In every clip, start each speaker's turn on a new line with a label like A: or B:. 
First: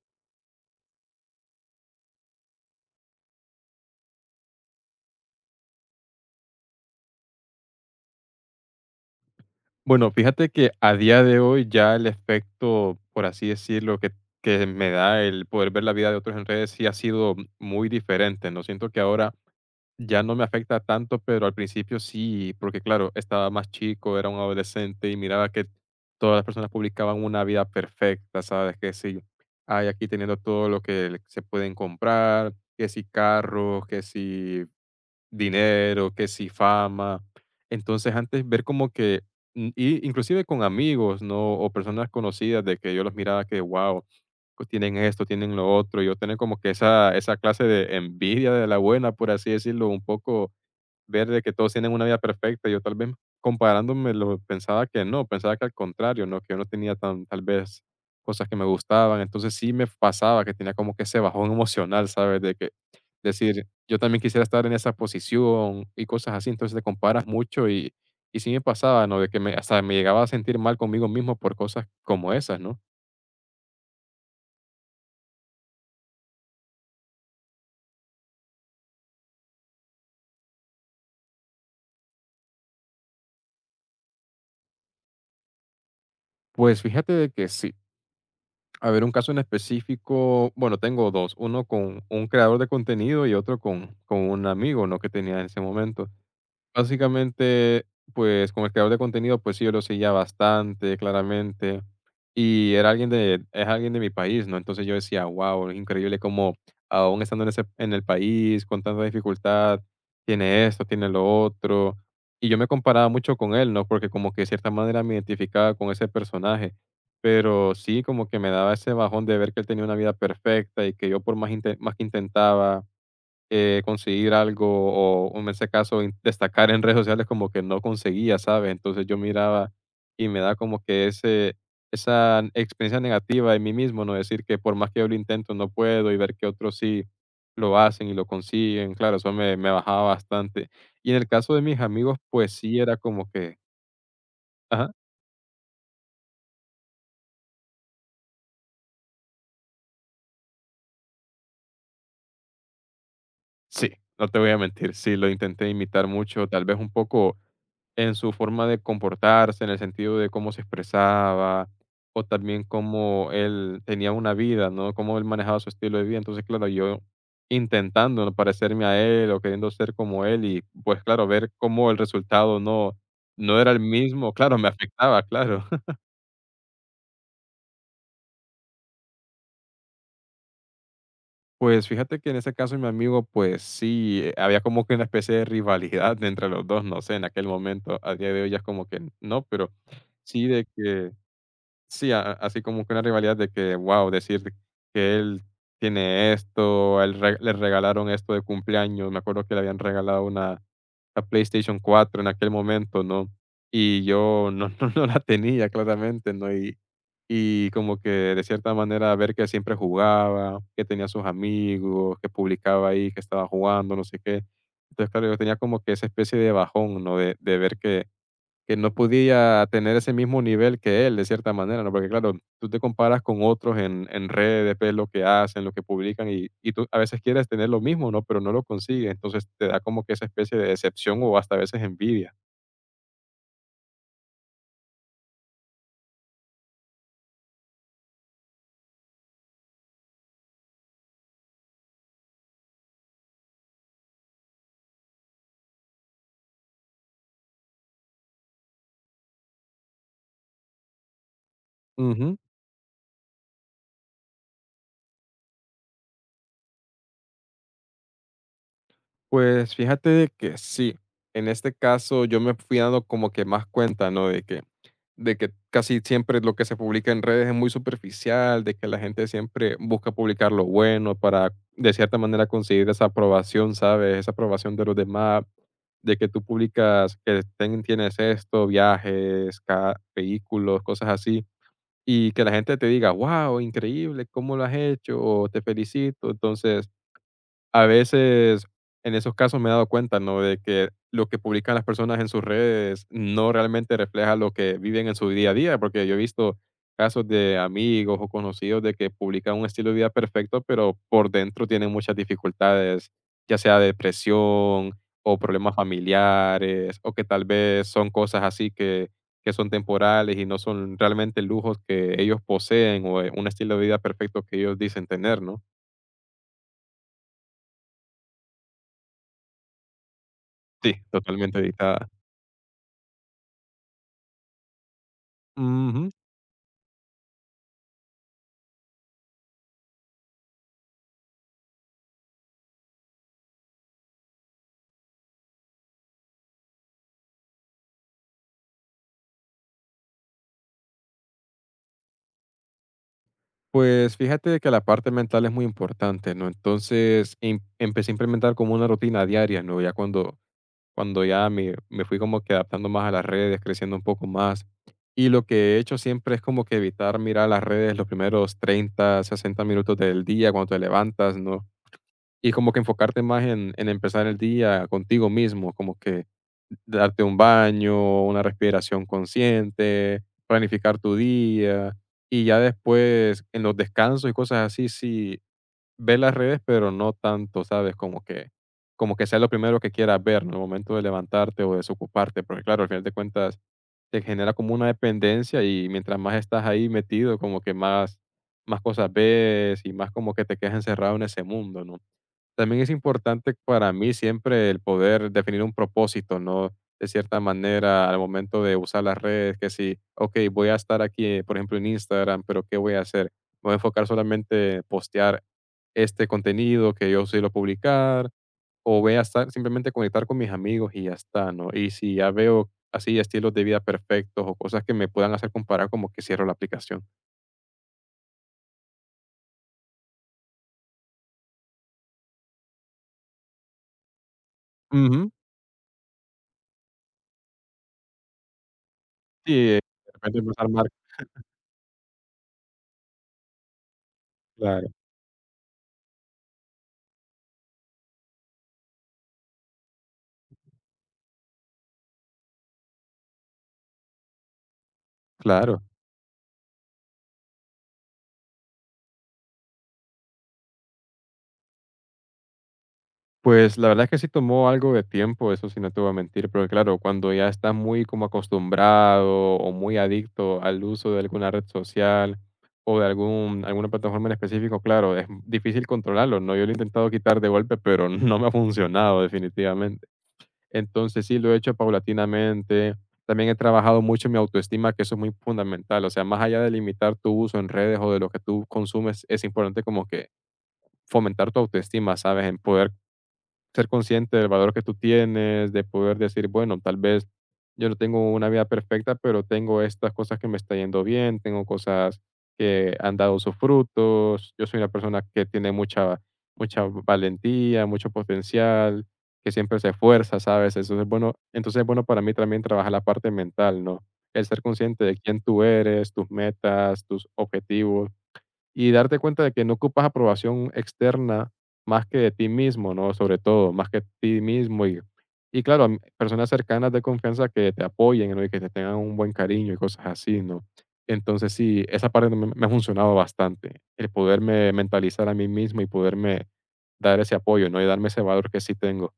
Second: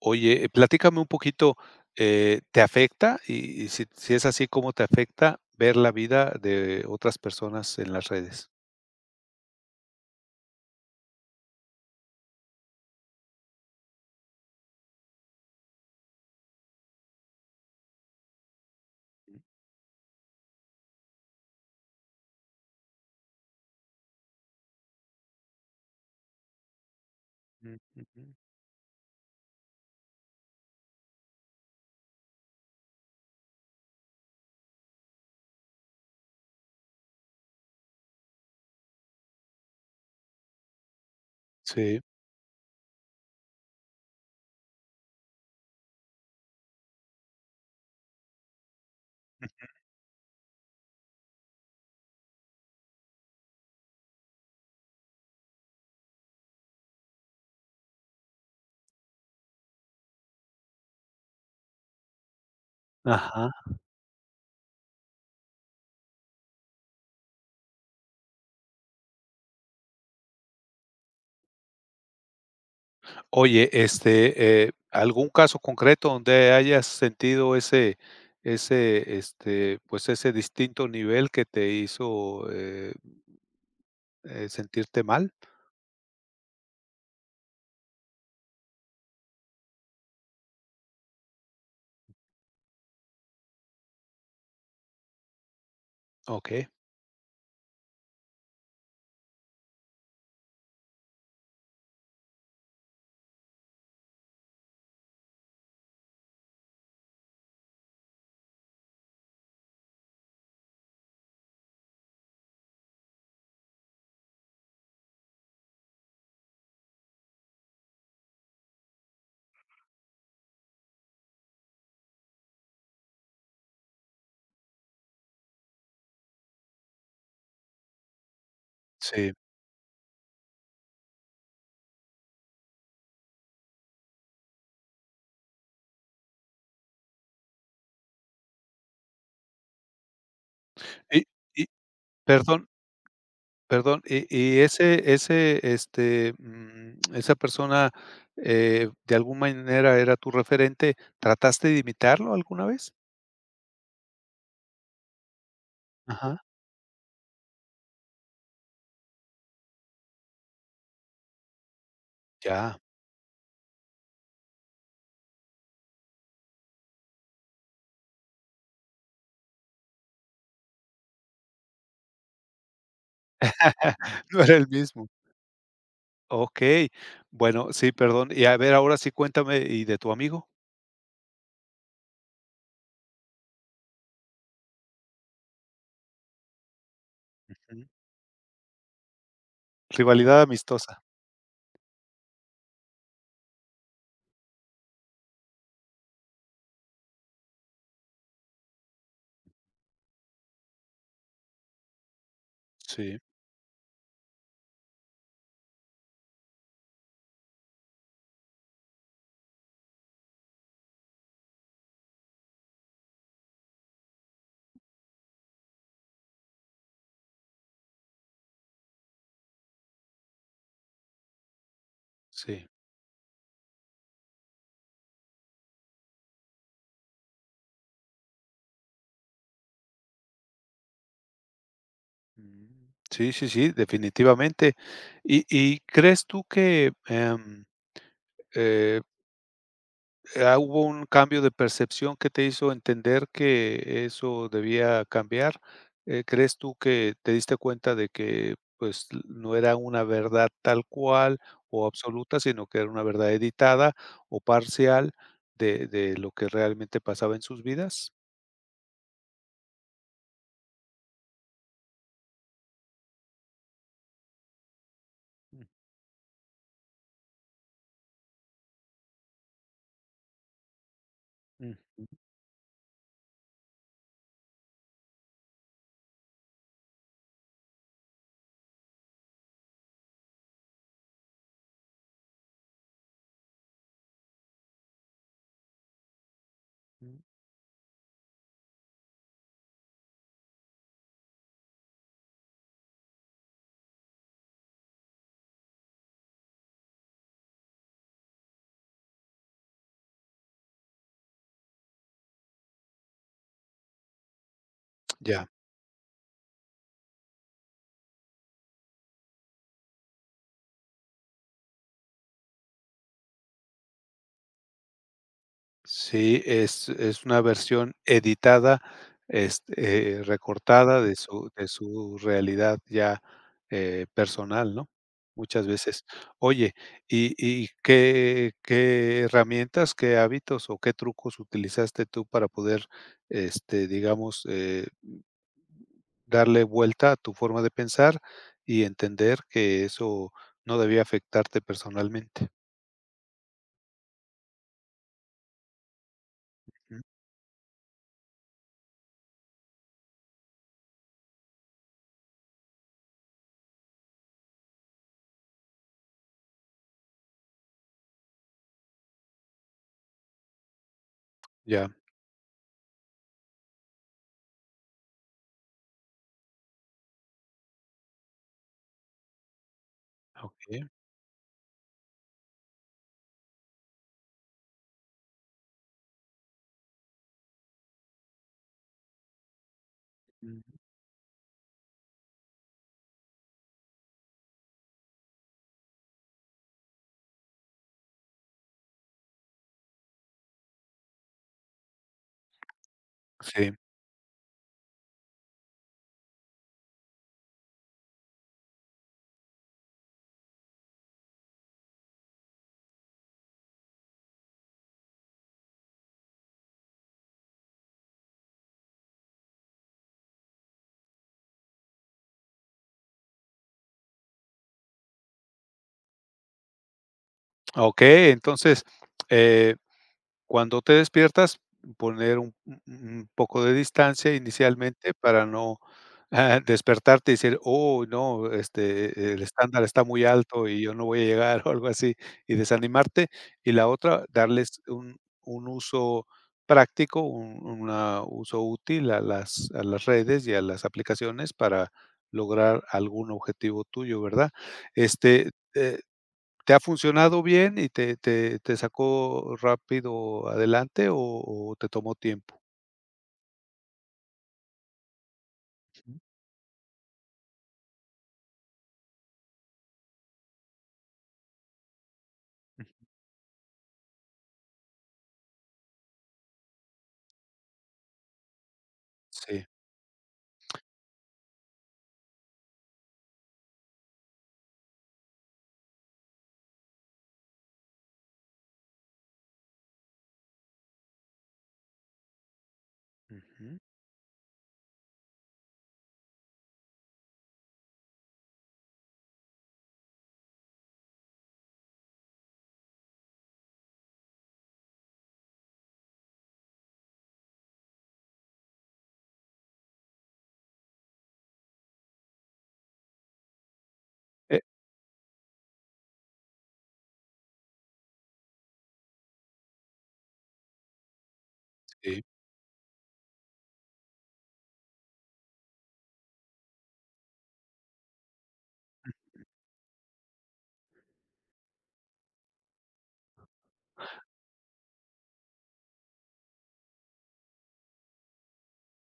A: Oye, platícame un poquito, ¿te afecta? Y si es así, ¿cómo te afecta ver la vida de otras personas en las redes?
B: Bueno, fíjate que a día de hoy ya el efecto, por así decirlo, que me da el poder ver la vida de otros en redes sí ha sido muy diferente, ¿no? Siento que ahora ya no me afecta tanto, pero al principio sí, porque claro, estaba más chico, era un adolescente y miraba que todas las personas publicaban una vida
A: Ujú, ujú.
B: perfecta, ¿sabes? Que sí, hay aquí teniendo todo lo que se pueden comprar, que si carros, que si dinero, que si fama. Entonces, antes ver como que, y inclusive con amigos, ¿no? O
A: Sí.
B: personas conocidas de que yo los miraba que, wow, tienen esto, tienen lo otro, y yo tener como que esa clase de envidia de la buena, por así decirlo, un poco ver de que todos tienen una vida perfecta. Yo tal vez comparándome lo pensaba que no, pensaba que al contrario, ¿no? Que yo no tenía tal vez cosas que me gustaban. Entonces sí me pasaba que tenía como que ese bajón emocional, ¿sabes? De que
A: Ajá.
B: decir, yo también quisiera estar en esa posición y cosas así. Entonces te comparas mucho y sí me pasaba, ¿no? De que me, hasta me llegaba a sentir mal conmigo mismo por cosas como esas, ¿no?
A: Oye, ¿algún caso concreto donde hayas sentido ese distinto nivel que te hizo, sentirte mal?
B: Pues fíjate de que sí, a ver, un caso en específico, bueno, tengo dos, uno con un creador de contenido y otro con un amigo, ¿no? Que tenía en ese momento.
A: ¿Ok?
B: Básicamente, pues, como el creador de contenido, pues sí, yo lo seguía bastante, claramente, y era alguien de es alguien de mi país, ¿no? Entonces, yo decía: "Guau, es increíble cómo aún estando en ese en el país, con tanta dificultad, tiene esto, tiene lo otro". Y yo me comparaba mucho con él, ¿no? Porque como que de cierta manera me identificaba con ese personaje, pero sí, como que me daba ese bajón de ver que él tenía una vida perfecta y que yo por más que intentaba conseguir algo, o en ese caso, in destacar en redes sociales como que no conseguía, ¿sabes? Entonces, yo
A: Sí.
B: miraba y me da como que ese esa experiencia negativa en mí mismo, ¿no? Decir que por más que yo lo intento, no puedo, y ver que otros sí lo hacen y lo consiguen. Claro, eso me bajaba bastante. Y en
A: Y
B: el caso de
A: y
B: mis amigos, pues
A: perdón
B: sí era como que
A: Perdón, y
B: ajá.
A: ese ese, este, mm, esa persona, de alguna manera era tu referente, ¿trataste de imitarlo alguna vez?
B: Sí, no te voy a mentir, sí, lo intenté imitar
A: Ajá,
B: mucho, tal vez un poco en su forma de comportarse, en el sentido de cómo se expresaba, o también
A: ya.
B: cómo él tenía una vida, ¿no? Cómo él manejaba su estilo de vida. Entonces, claro, yo intentando no parecerme a él o queriendo ser como él y pues claro, ver cómo el resultado no, no era el mismo,
A: No era
B: claro, me
A: el mismo.
B: afectaba, claro.
A: Okey, bueno, sí, perdón, y a ver, ahora sí cuéntame, ¿y de tu amigo?
B: Pues fíjate que en ese caso mi amigo, pues sí, había como que una especie de rivalidad entre los dos, no sé, en aquel
A: Ujú,
B: momento, a día de hoy ya es como que no, pero
A: rivalidad
B: sí de
A: amistosa.
B: que, sí, así como que una rivalidad de que, wow, decir que él tiene esto, a él le regalaron esto de cumpleaños, me acuerdo que le habían regalado la PlayStation 4 en aquel momento,
A: Sí,
B: ¿no? Y yo no no la tenía claramente, ¿no? Y como que de cierta manera ver que siempre jugaba, que tenía sus amigos, que publicaba ahí que estaba jugando, no sé qué. Entonces, claro, yo tenía como que esa especie de bajón, ¿no? De ver que no podía tener ese mismo nivel que él, de cierta manera, ¿no? Porque claro,
A: sí,
B: tú te comparas con otros en redes, ves lo que hacen, lo que publican y tú a veces quieres tener lo mismo, ¿no? Pero no lo consigues, entonces te da como que esa especie de decepción o hasta a veces envidia.
A: mm, sí, sí, sí, definitivamente. ¿Y crees tú que, eh hubo un cambio de percepción que te hizo entender que eso debía cambiar? ¿Crees tú que te diste cuenta de que, pues, l no era una verdad tal cual o
B: Ujú.
A: absoluta, sino que era una verdad editada o parcial de lo que realmente pasaba en sus vidas?
B: Pues fíjate de que sí, en este caso yo me fui dando como que más cuenta, ¿no? De que
A: Mm,
B: casi siempre lo que se publica en redes es muy superficial, de que la gente siempre busca publicar lo bueno para
A: mm,
B: de cierta
A: mm,
B: manera conseguir esa aprobación, ¿sabes? Esa aprobación de los demás, de que tú publicas que tienes esto, viajes, vehículos, cosas así, y que la gente te diga, wow, increíble, ¿cómo lo has hecho? O te felicito. Entonces,
A: mm,
B: a veces, en esos casos me he dado cuenta, ¿no? De que lo que publican las personas en sus redes no realmente refleja lo que viven en su día a día, porque yo he visto casos de amigos o conocidos de que publican un estilo de vida perfecto, pero por dentro tienen muchas dificultades, ya sea depresión o
A: ya.
B: problemas familiares, o que tal vez son cosas así que son temporales y no son realmente lujos que ellos poseen o un estilo de vida perfecto que ellos dicen tener, ¿no?
A: Sí, es una versión editada,
B: Sí,
A: recortada de su
B: totalmente
A: de
B: editada.
A: su realidad ya, personal, ¿no? Muchas veces.
B: Ujú.
A: Oye, ¿y qué herramientas, qué hábitos o qué trucos utilizaste tú para poder, este, digamos, eh, darle vuelta a tu forma de pensar y entender que eso no debía afectarte personalmente?
B: Pues fíjate que la parte mental es muy importante, ¿no?
A: Ujú.
B: Entonces empecé a implementar como una rutina diaria, ¿no? Ya cuando ya me fui como que adaptando más a las redes, creciendo un poco más. Y lo que he hecho siempre es como que evitar mirar las redes los primeros 30 60 minutos del día cuando te levantas, ¿no?
A: Ya,
B: Y como que enfocarte más en empezar el día contigo mismo, como que darte un baño, una respiración consciente,
A: okey.
B: planificar tu día. Y ya después, en los descansos y cosas así, sí, ve las redes, pero no tanto, ¿sabes? Como que sea lo primero que quieras ver, ¿no? En el
A: Mm,
B: momento de levantarte o desocuparte, porque claro, al final de cuentas te genera como una dependencia y mientras más estás ahí metido, como que más cosas ves y más como que te quedas encerrado en ese mundo, ¿no? También es importante
A: sí.
B: para mí siempre el poder definir un propósito, ¿no? De cierta manera, al momento de usar las redes, que si, ok, voy a estar aquí, por ejemplo, en Instagram, pero ¿qué voy a hacer? ¿Me voy a enfocar solamente en postear este contenido que yo suelo publicar? ¿O voy a estar simplemente conectar con mis amigos y ya está, no? Y si ya veo así estilos de vida perfectos o cosas que me puedan hacer comparar, como que cierro la aplicación.
A: Okey, entonces, eh, cuando te despiertas, poner un poco de distancia inicialmente
B: Ujú.
A: para no, despertarte y decir: "Oh, no, este, el
B: Sí, de
A: estándar está muy
B: repente empezar
A: alto
B: a
A: y
B: armar-
A: yo no voy a llegar", o algo así, y desanimarte. Y la otra, darles
B: Claro,
A: un uso práctico, un una uso útil a las redes y a las aplicaciones para lograr algún objetivo tuyo, ¿verdad? Este,
B: claro.
A: eh ¿Te ha funcionado bien y te sacó rápido adelante o te tomó tiempo?
B: Pues la verdad es que sí tomó algo de tiempo, eso sí no te voy a
A: Ujú.
B: mentir, pero claro, cuando ya estás muy como acostumbrado o muy adicto al uso de alguna red social o de alguna plataforma en específico, claro, es difícil controlarlo, ¿no? Yo lo he intentado quitar de golpe, pero no me ha funcionado
A: Sí,
B: definitivamente. Entonces sí lo he hecho paulatinamente. También he trabajado mucho en mi autoestima, que eso es muy fundamental. O sea, más allá de limitar tu uso en redes o de lo que tú consumes, es importante como que fomentar tu autoestima, ¿sabes? En poder
A: ujú,
B: ser consciente del valor que tú tienes, de poder decir, bueno, tal vez yo no tengo una vida perfecta, pero tengo estas cosas que me está yendo bien, tengo cosas que han dado sus frutos, yo soy una persona que tiene mucha, mucha valentía, mucho potencial, que siempre se esfuerza, ¿sabes? Eso es bueno, entonces es bueno para mí también trabajar la parte mental, ¿no? El ser
A: eh,
B: consciente de quién tú eres, tus metas, tus objetivos y darte cuenta de que no ocupas aprobación externa más que
A: sí.
B: de ti mismo, ¿no? Sobre todo, más que ti mismo y claro, personas cercanas de confianza que te apoyen, ¿no? Y que te tengan un buen cariño y cosas así, ¿no? Entonces sí, esa parte me ha funcionado bastante, el poderme mentalizar a mí mismo y poderme dar ese apoyo, ¿no? Y darme ese valor que sí tengo.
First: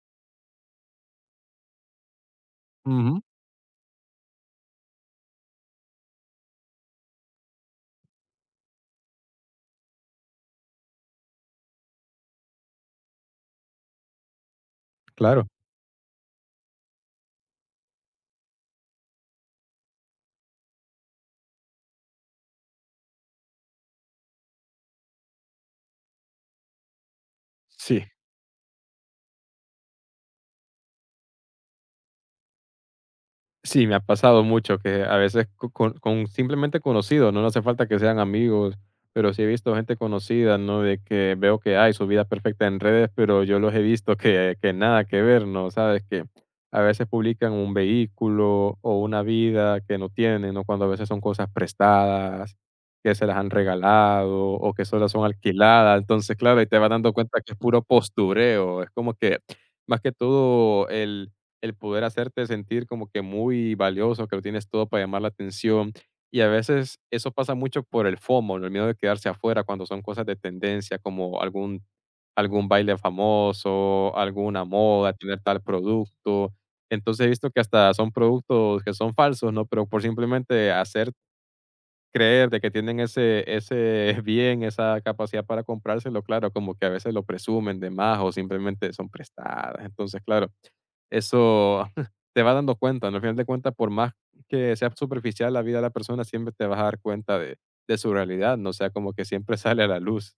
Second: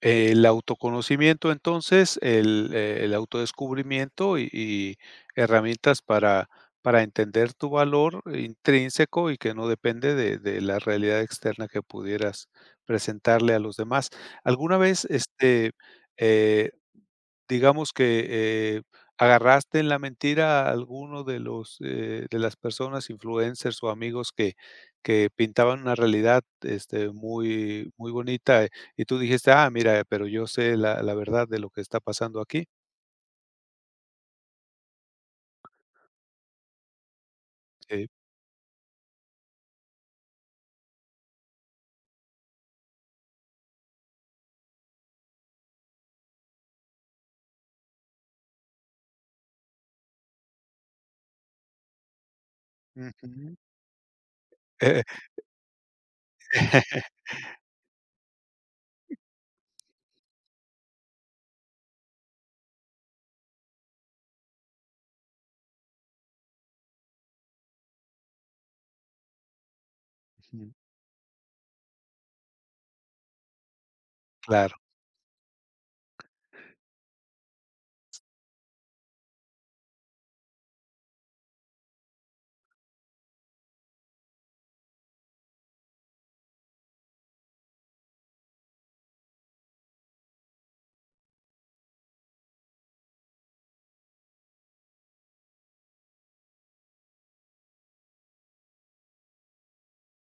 A: El autoconocimiento, entonces, el
B: Ujú,
A: autodescubrimiento y herramientas para entender tu valor intrínseco y que no depende de la realidad externa que pudieras presentarle a los demás. ¿Alguna vez,
B: claro.
A: eh digamos que, eh, agarraste en la mentira a alguno de los, de las personas influencers o amigos que pintaban una realidad, muy
B: Sí.
A: muy bonita, y tú dijiste: "Ah, mira, pero yo sé la verdad de lo que está pasando aquí"?
B: Sí, me ha pasado mucho que a veces co con simplemente conocidos, no hace falta que
A: Sí.
B: sean amigos, pero sí he visto gente conocida, ¿no? De que veo que hay su vida perfecta en redes, pero yo los he visto que nada que ver, ¿no? Sabes que a veces publican un vehículo o una vida que no tienen, ¿no? Cuando a veces son cosas prestadas, que se las han
A: Ujú.
B: regalado o que
A: Eh,
B: solo son alquiladas. Entonces, claro, y te vas dando cuenta que es puro postureo. Es como que más que todo el poder hacerte sentir como que muy valioso, que lo tienes todo para llamar la atención. Y a veces eso pasa mucho por el FOMO, ¿no? El miedo de quedarse afuera cuando son cosas de tendencia, como algún baile famoso, alguna
A: Claro.
B: moda, tener tal producto. Entonces he visto que hasta son productos que son falsos, ¿no? Pero por simplemente hacer creer de que tienen ese bien, esa capacidad para comprárselo, claro, como que a veces lo presumen de más o simplemente son prestadas. Entonces, claro, eso te va dando cuenta, ¿no? Al final de cuentas, por más que sea superficial la vida de la persona, siempre te vas a dar cuenta de su realidad, ¿no? O sea, como que siempre sale a la luz.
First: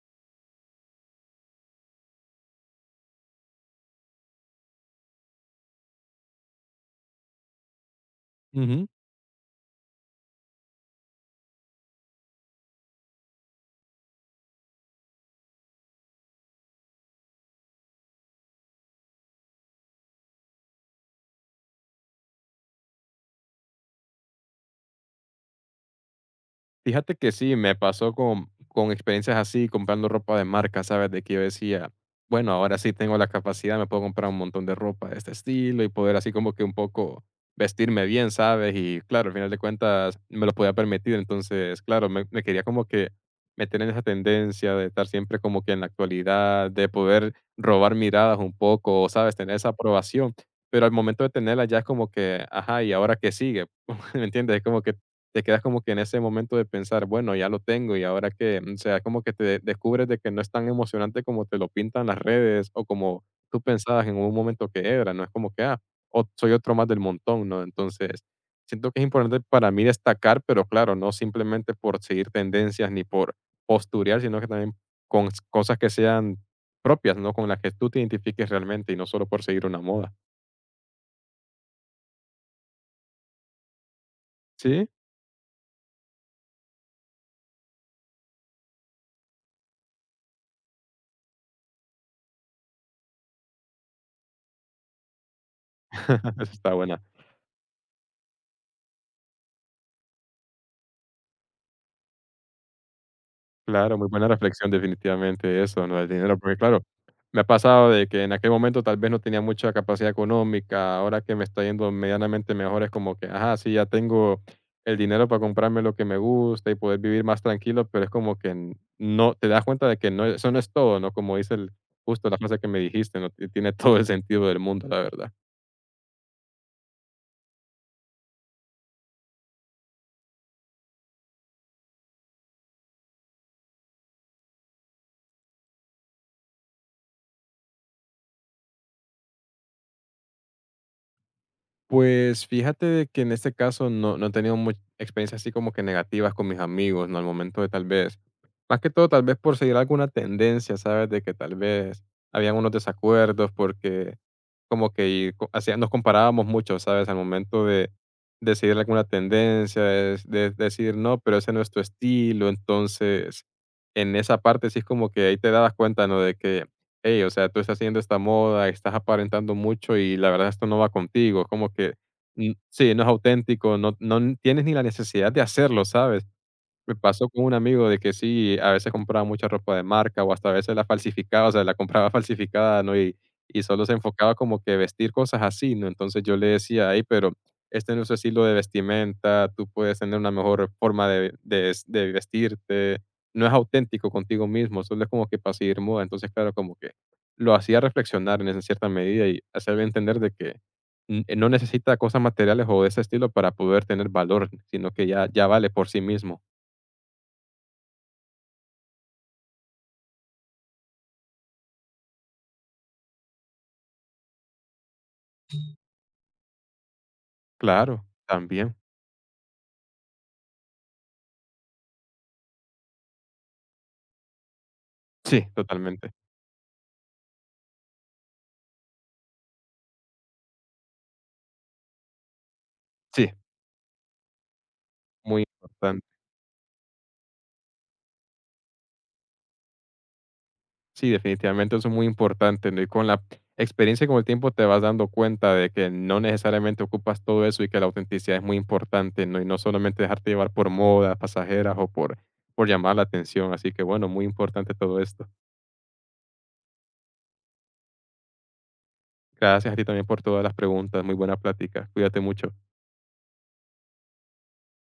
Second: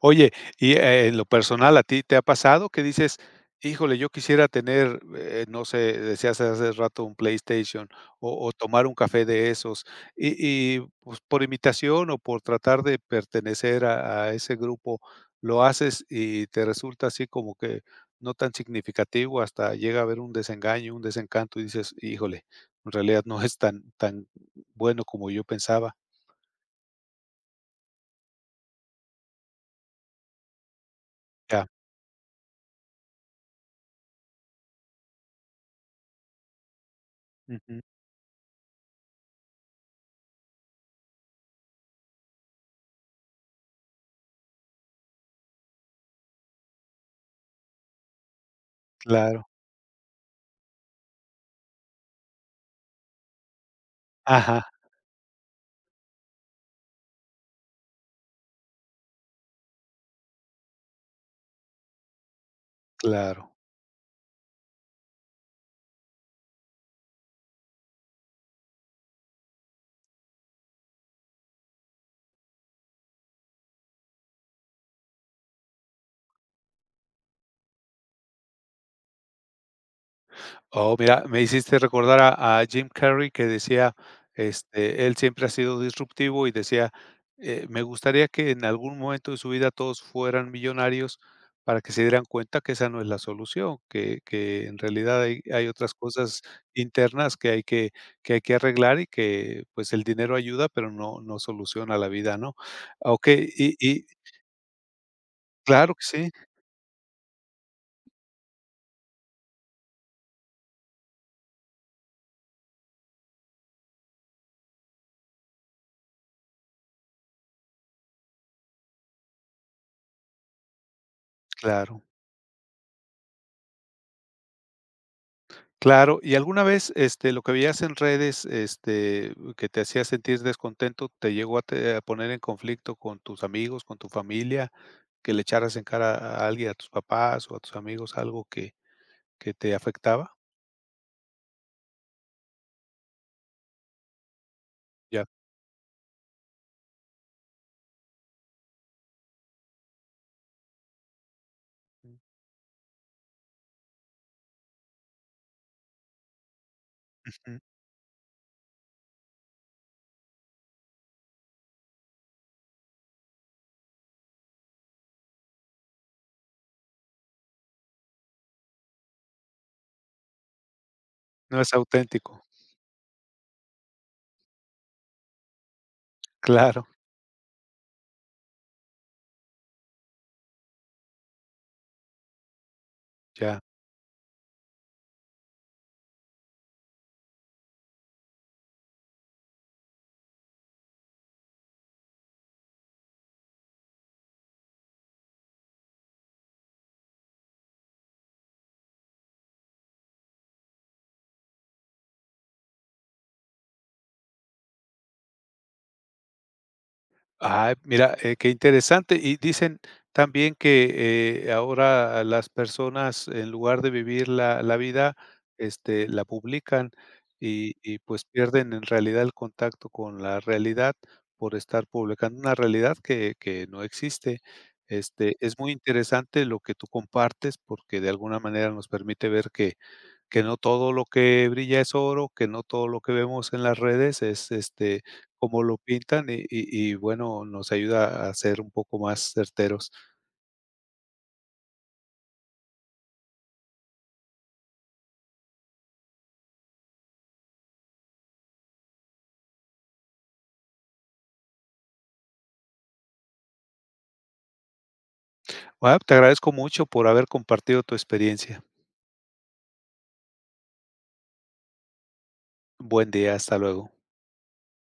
A: Oye, y, en lo personal, ¿a ti te ha pasado que dices: "Híjole, yo quisiera tener", no sé, decías hace rato, un PlayStation o tomar
B: Ujú.
A: un café de esos? Y pues, por imitación o por tratar de pertenecer a ese grupo, lo haces y te resulta así como que no tan significativo, hasta llega a haber un desengaño, un desencanto, y dices: "Híjole, en realidad no es tan tan bueno como yo pensaba".
B: Fíjate que sí, me pasó con experiencias así, comprando ropa de marca, ¿sabes? De que yo
A: Ya.
B: decía, bueno, ahora sí tengo la capacidad, me puedo comprar un montón de ropa de este estilo y poder así como que un poco
A: Ujú.
B: vestirme bien, ¿sabes? Y claro, al final de cuentas me lo podía permitir, entonces, claro, me quería como que meter en esa tendencia de estar siempre como que en la actualidad, de poder robar miradas un poco, ¿sabes?
A: Claro.
B: Tener esa aprobación, pero al momento de tenerla ya es como que, ajá, ¿y ahora qué sigue? ¿Me entiendes? Es
A: Ajá,
B: como que te quedas como que en ese momento de pensar, bueno, ya lo tengo y ahora que, o sea, como que descubres de que no es tan emocionante como te lo pintan las redes o como
A: claro.
B: tú pensabas en un momento que era, no es como que, ah, soy otro más del montón, ¿no? Entonces, siento que es importante para mí destacar, pero claro, no simplemente por seguir tendencias ni por posturear, sino que también con cosas que sean propias, ¿no? Con las que tú te identifiques realmente y no solo por seguir una moda.
A: Oh, mira, me hiciste recordar a Jim Carrey que decía,
B: Sí,
A: este, él siempre ha sido disruptivo y decía, me gustaría que en algún momento de su vida todos fueran millonarios para que se dieran cuenta que esa no es la solución, que en realidad hay otras cosas
B: eso está buena.
A: internas que hay que arreglar y que, pues, el dinero ayuda, pero no soluciona la vida, ¿no? Okey,
B: Claro, muy buena reflexión, definitivamente eso,
A: claro
B: ¿no?
A: que
B: El
A: sí,
B: dinero, porque claro, me ha pasado de que en aquel momento tal vez no tenía mucha capacidad económica, ahora que me está yendo medianamente mejor es como que, ajá, sí, ya tengo el dinero para comprarme lo que me gusta y poder vivir más tranquilo, pero es como que no, te das cuenta de que no, eso no es todo, ¿no? Como dice el,
A: claro.
B: justo la frase que me dijiste, ¿no? Tiene todo el sentido del mundo, la verdad.
A: Claro, ¿y alguna vez, lo que veías en redes, este, que te hacía sentir descontento, te llegó a te a poner en conflicto con tus amigos, con tu familia, que le echaras en cara a alguien, a tus papás o a tus amigos algo que te afectaba?
B: Pues fíjate de que en este caso no, no he tenido muchas
A: Ya.
B: experiencias así como que negativas con mis amigos, ¿no? Al momento de tal vez, más que todo tal vez por seguir alguna tendencia, ¿sabes? De que tal vez habían unos desacuerdos porque como que nos comparábamos mucho, ¿sabes? Al
A: Ujú.
B: momento de decidir alguna tendencia, de decir, no, pero ese no es tu estilo. Entonces, en esa parte sí es como que ahí te dabas cuenta, ¿no? De que, hey, o sea, tú estás haciendo esta moda, estás aparentando mucho y la verdad esto no va contigo.
A: No
B: Como
A: es
B: que,
A: auténtico.
B: mm, sí, no es auténtico, no, no tienes ni la necesidad de hacerlo, ¿sabes?
A: Claro,
B: Me pasó con un amigo de que sí, a veces compraba mucha ropa de marca o hasta a veces la falsificaba, o sea, la compraba falsificada, ¿no?
A: ya.
B: Y solo se enfocaba como que vestir cosas así, ¿no? Entonces yo le decía, ahí, pero este no es su estilo de vestimenta, tú puedes tener una mejor forma de, de vestirte, no es auténtico contigo mismo, solo es como que para seguir moda. Entonces, claro, como que lo hacía reflexionar en esa cierta medida y hacerle entender de que no necesita cosas materiales o de ese estilo para poder tener valor, sino que ya, ya vale por sí mismo.
A: Ay, mira, qué interesante. Y dicen también que ahora las personas, en lugar de vivir la vida, este, la publican y
B: Claro,
A: pues pierden
B: también.
A: en realidad el contacto con la realidad por estar publicando una realidad que no existe. Este,
B: Sí,
A: es muy
B: totalmente.
A: interesante lo que tú compartes porque de alguna manera nos permite ver que no todo lo que brilla es oro, que no todo lo que
B: Sí,
A: vemos en las redes es este
B: muy
A: como lo
B: importante.
A: pintan y bueno, nos ayuda a ser un poco más certeros.
B: Sí, definitivamente eso es muy importante, ¿no? Y con la experiencia y con el tiempo te vas dando cuenta de que no necesariamente ocupas todo eso y que la autenticidad es muy importante, ¿no? Y no solamente dejarte llevar por modas pasajeras o por llamar la atención. Así que bueno, muy importante todo esto.
A: Ah, te agradezco mucho por haber compartido tu experiencia.
B: Gracias a ti también por todas las preguntas. Muy buena plática. Cuídate mucho.
A: Buen día, hasta luego.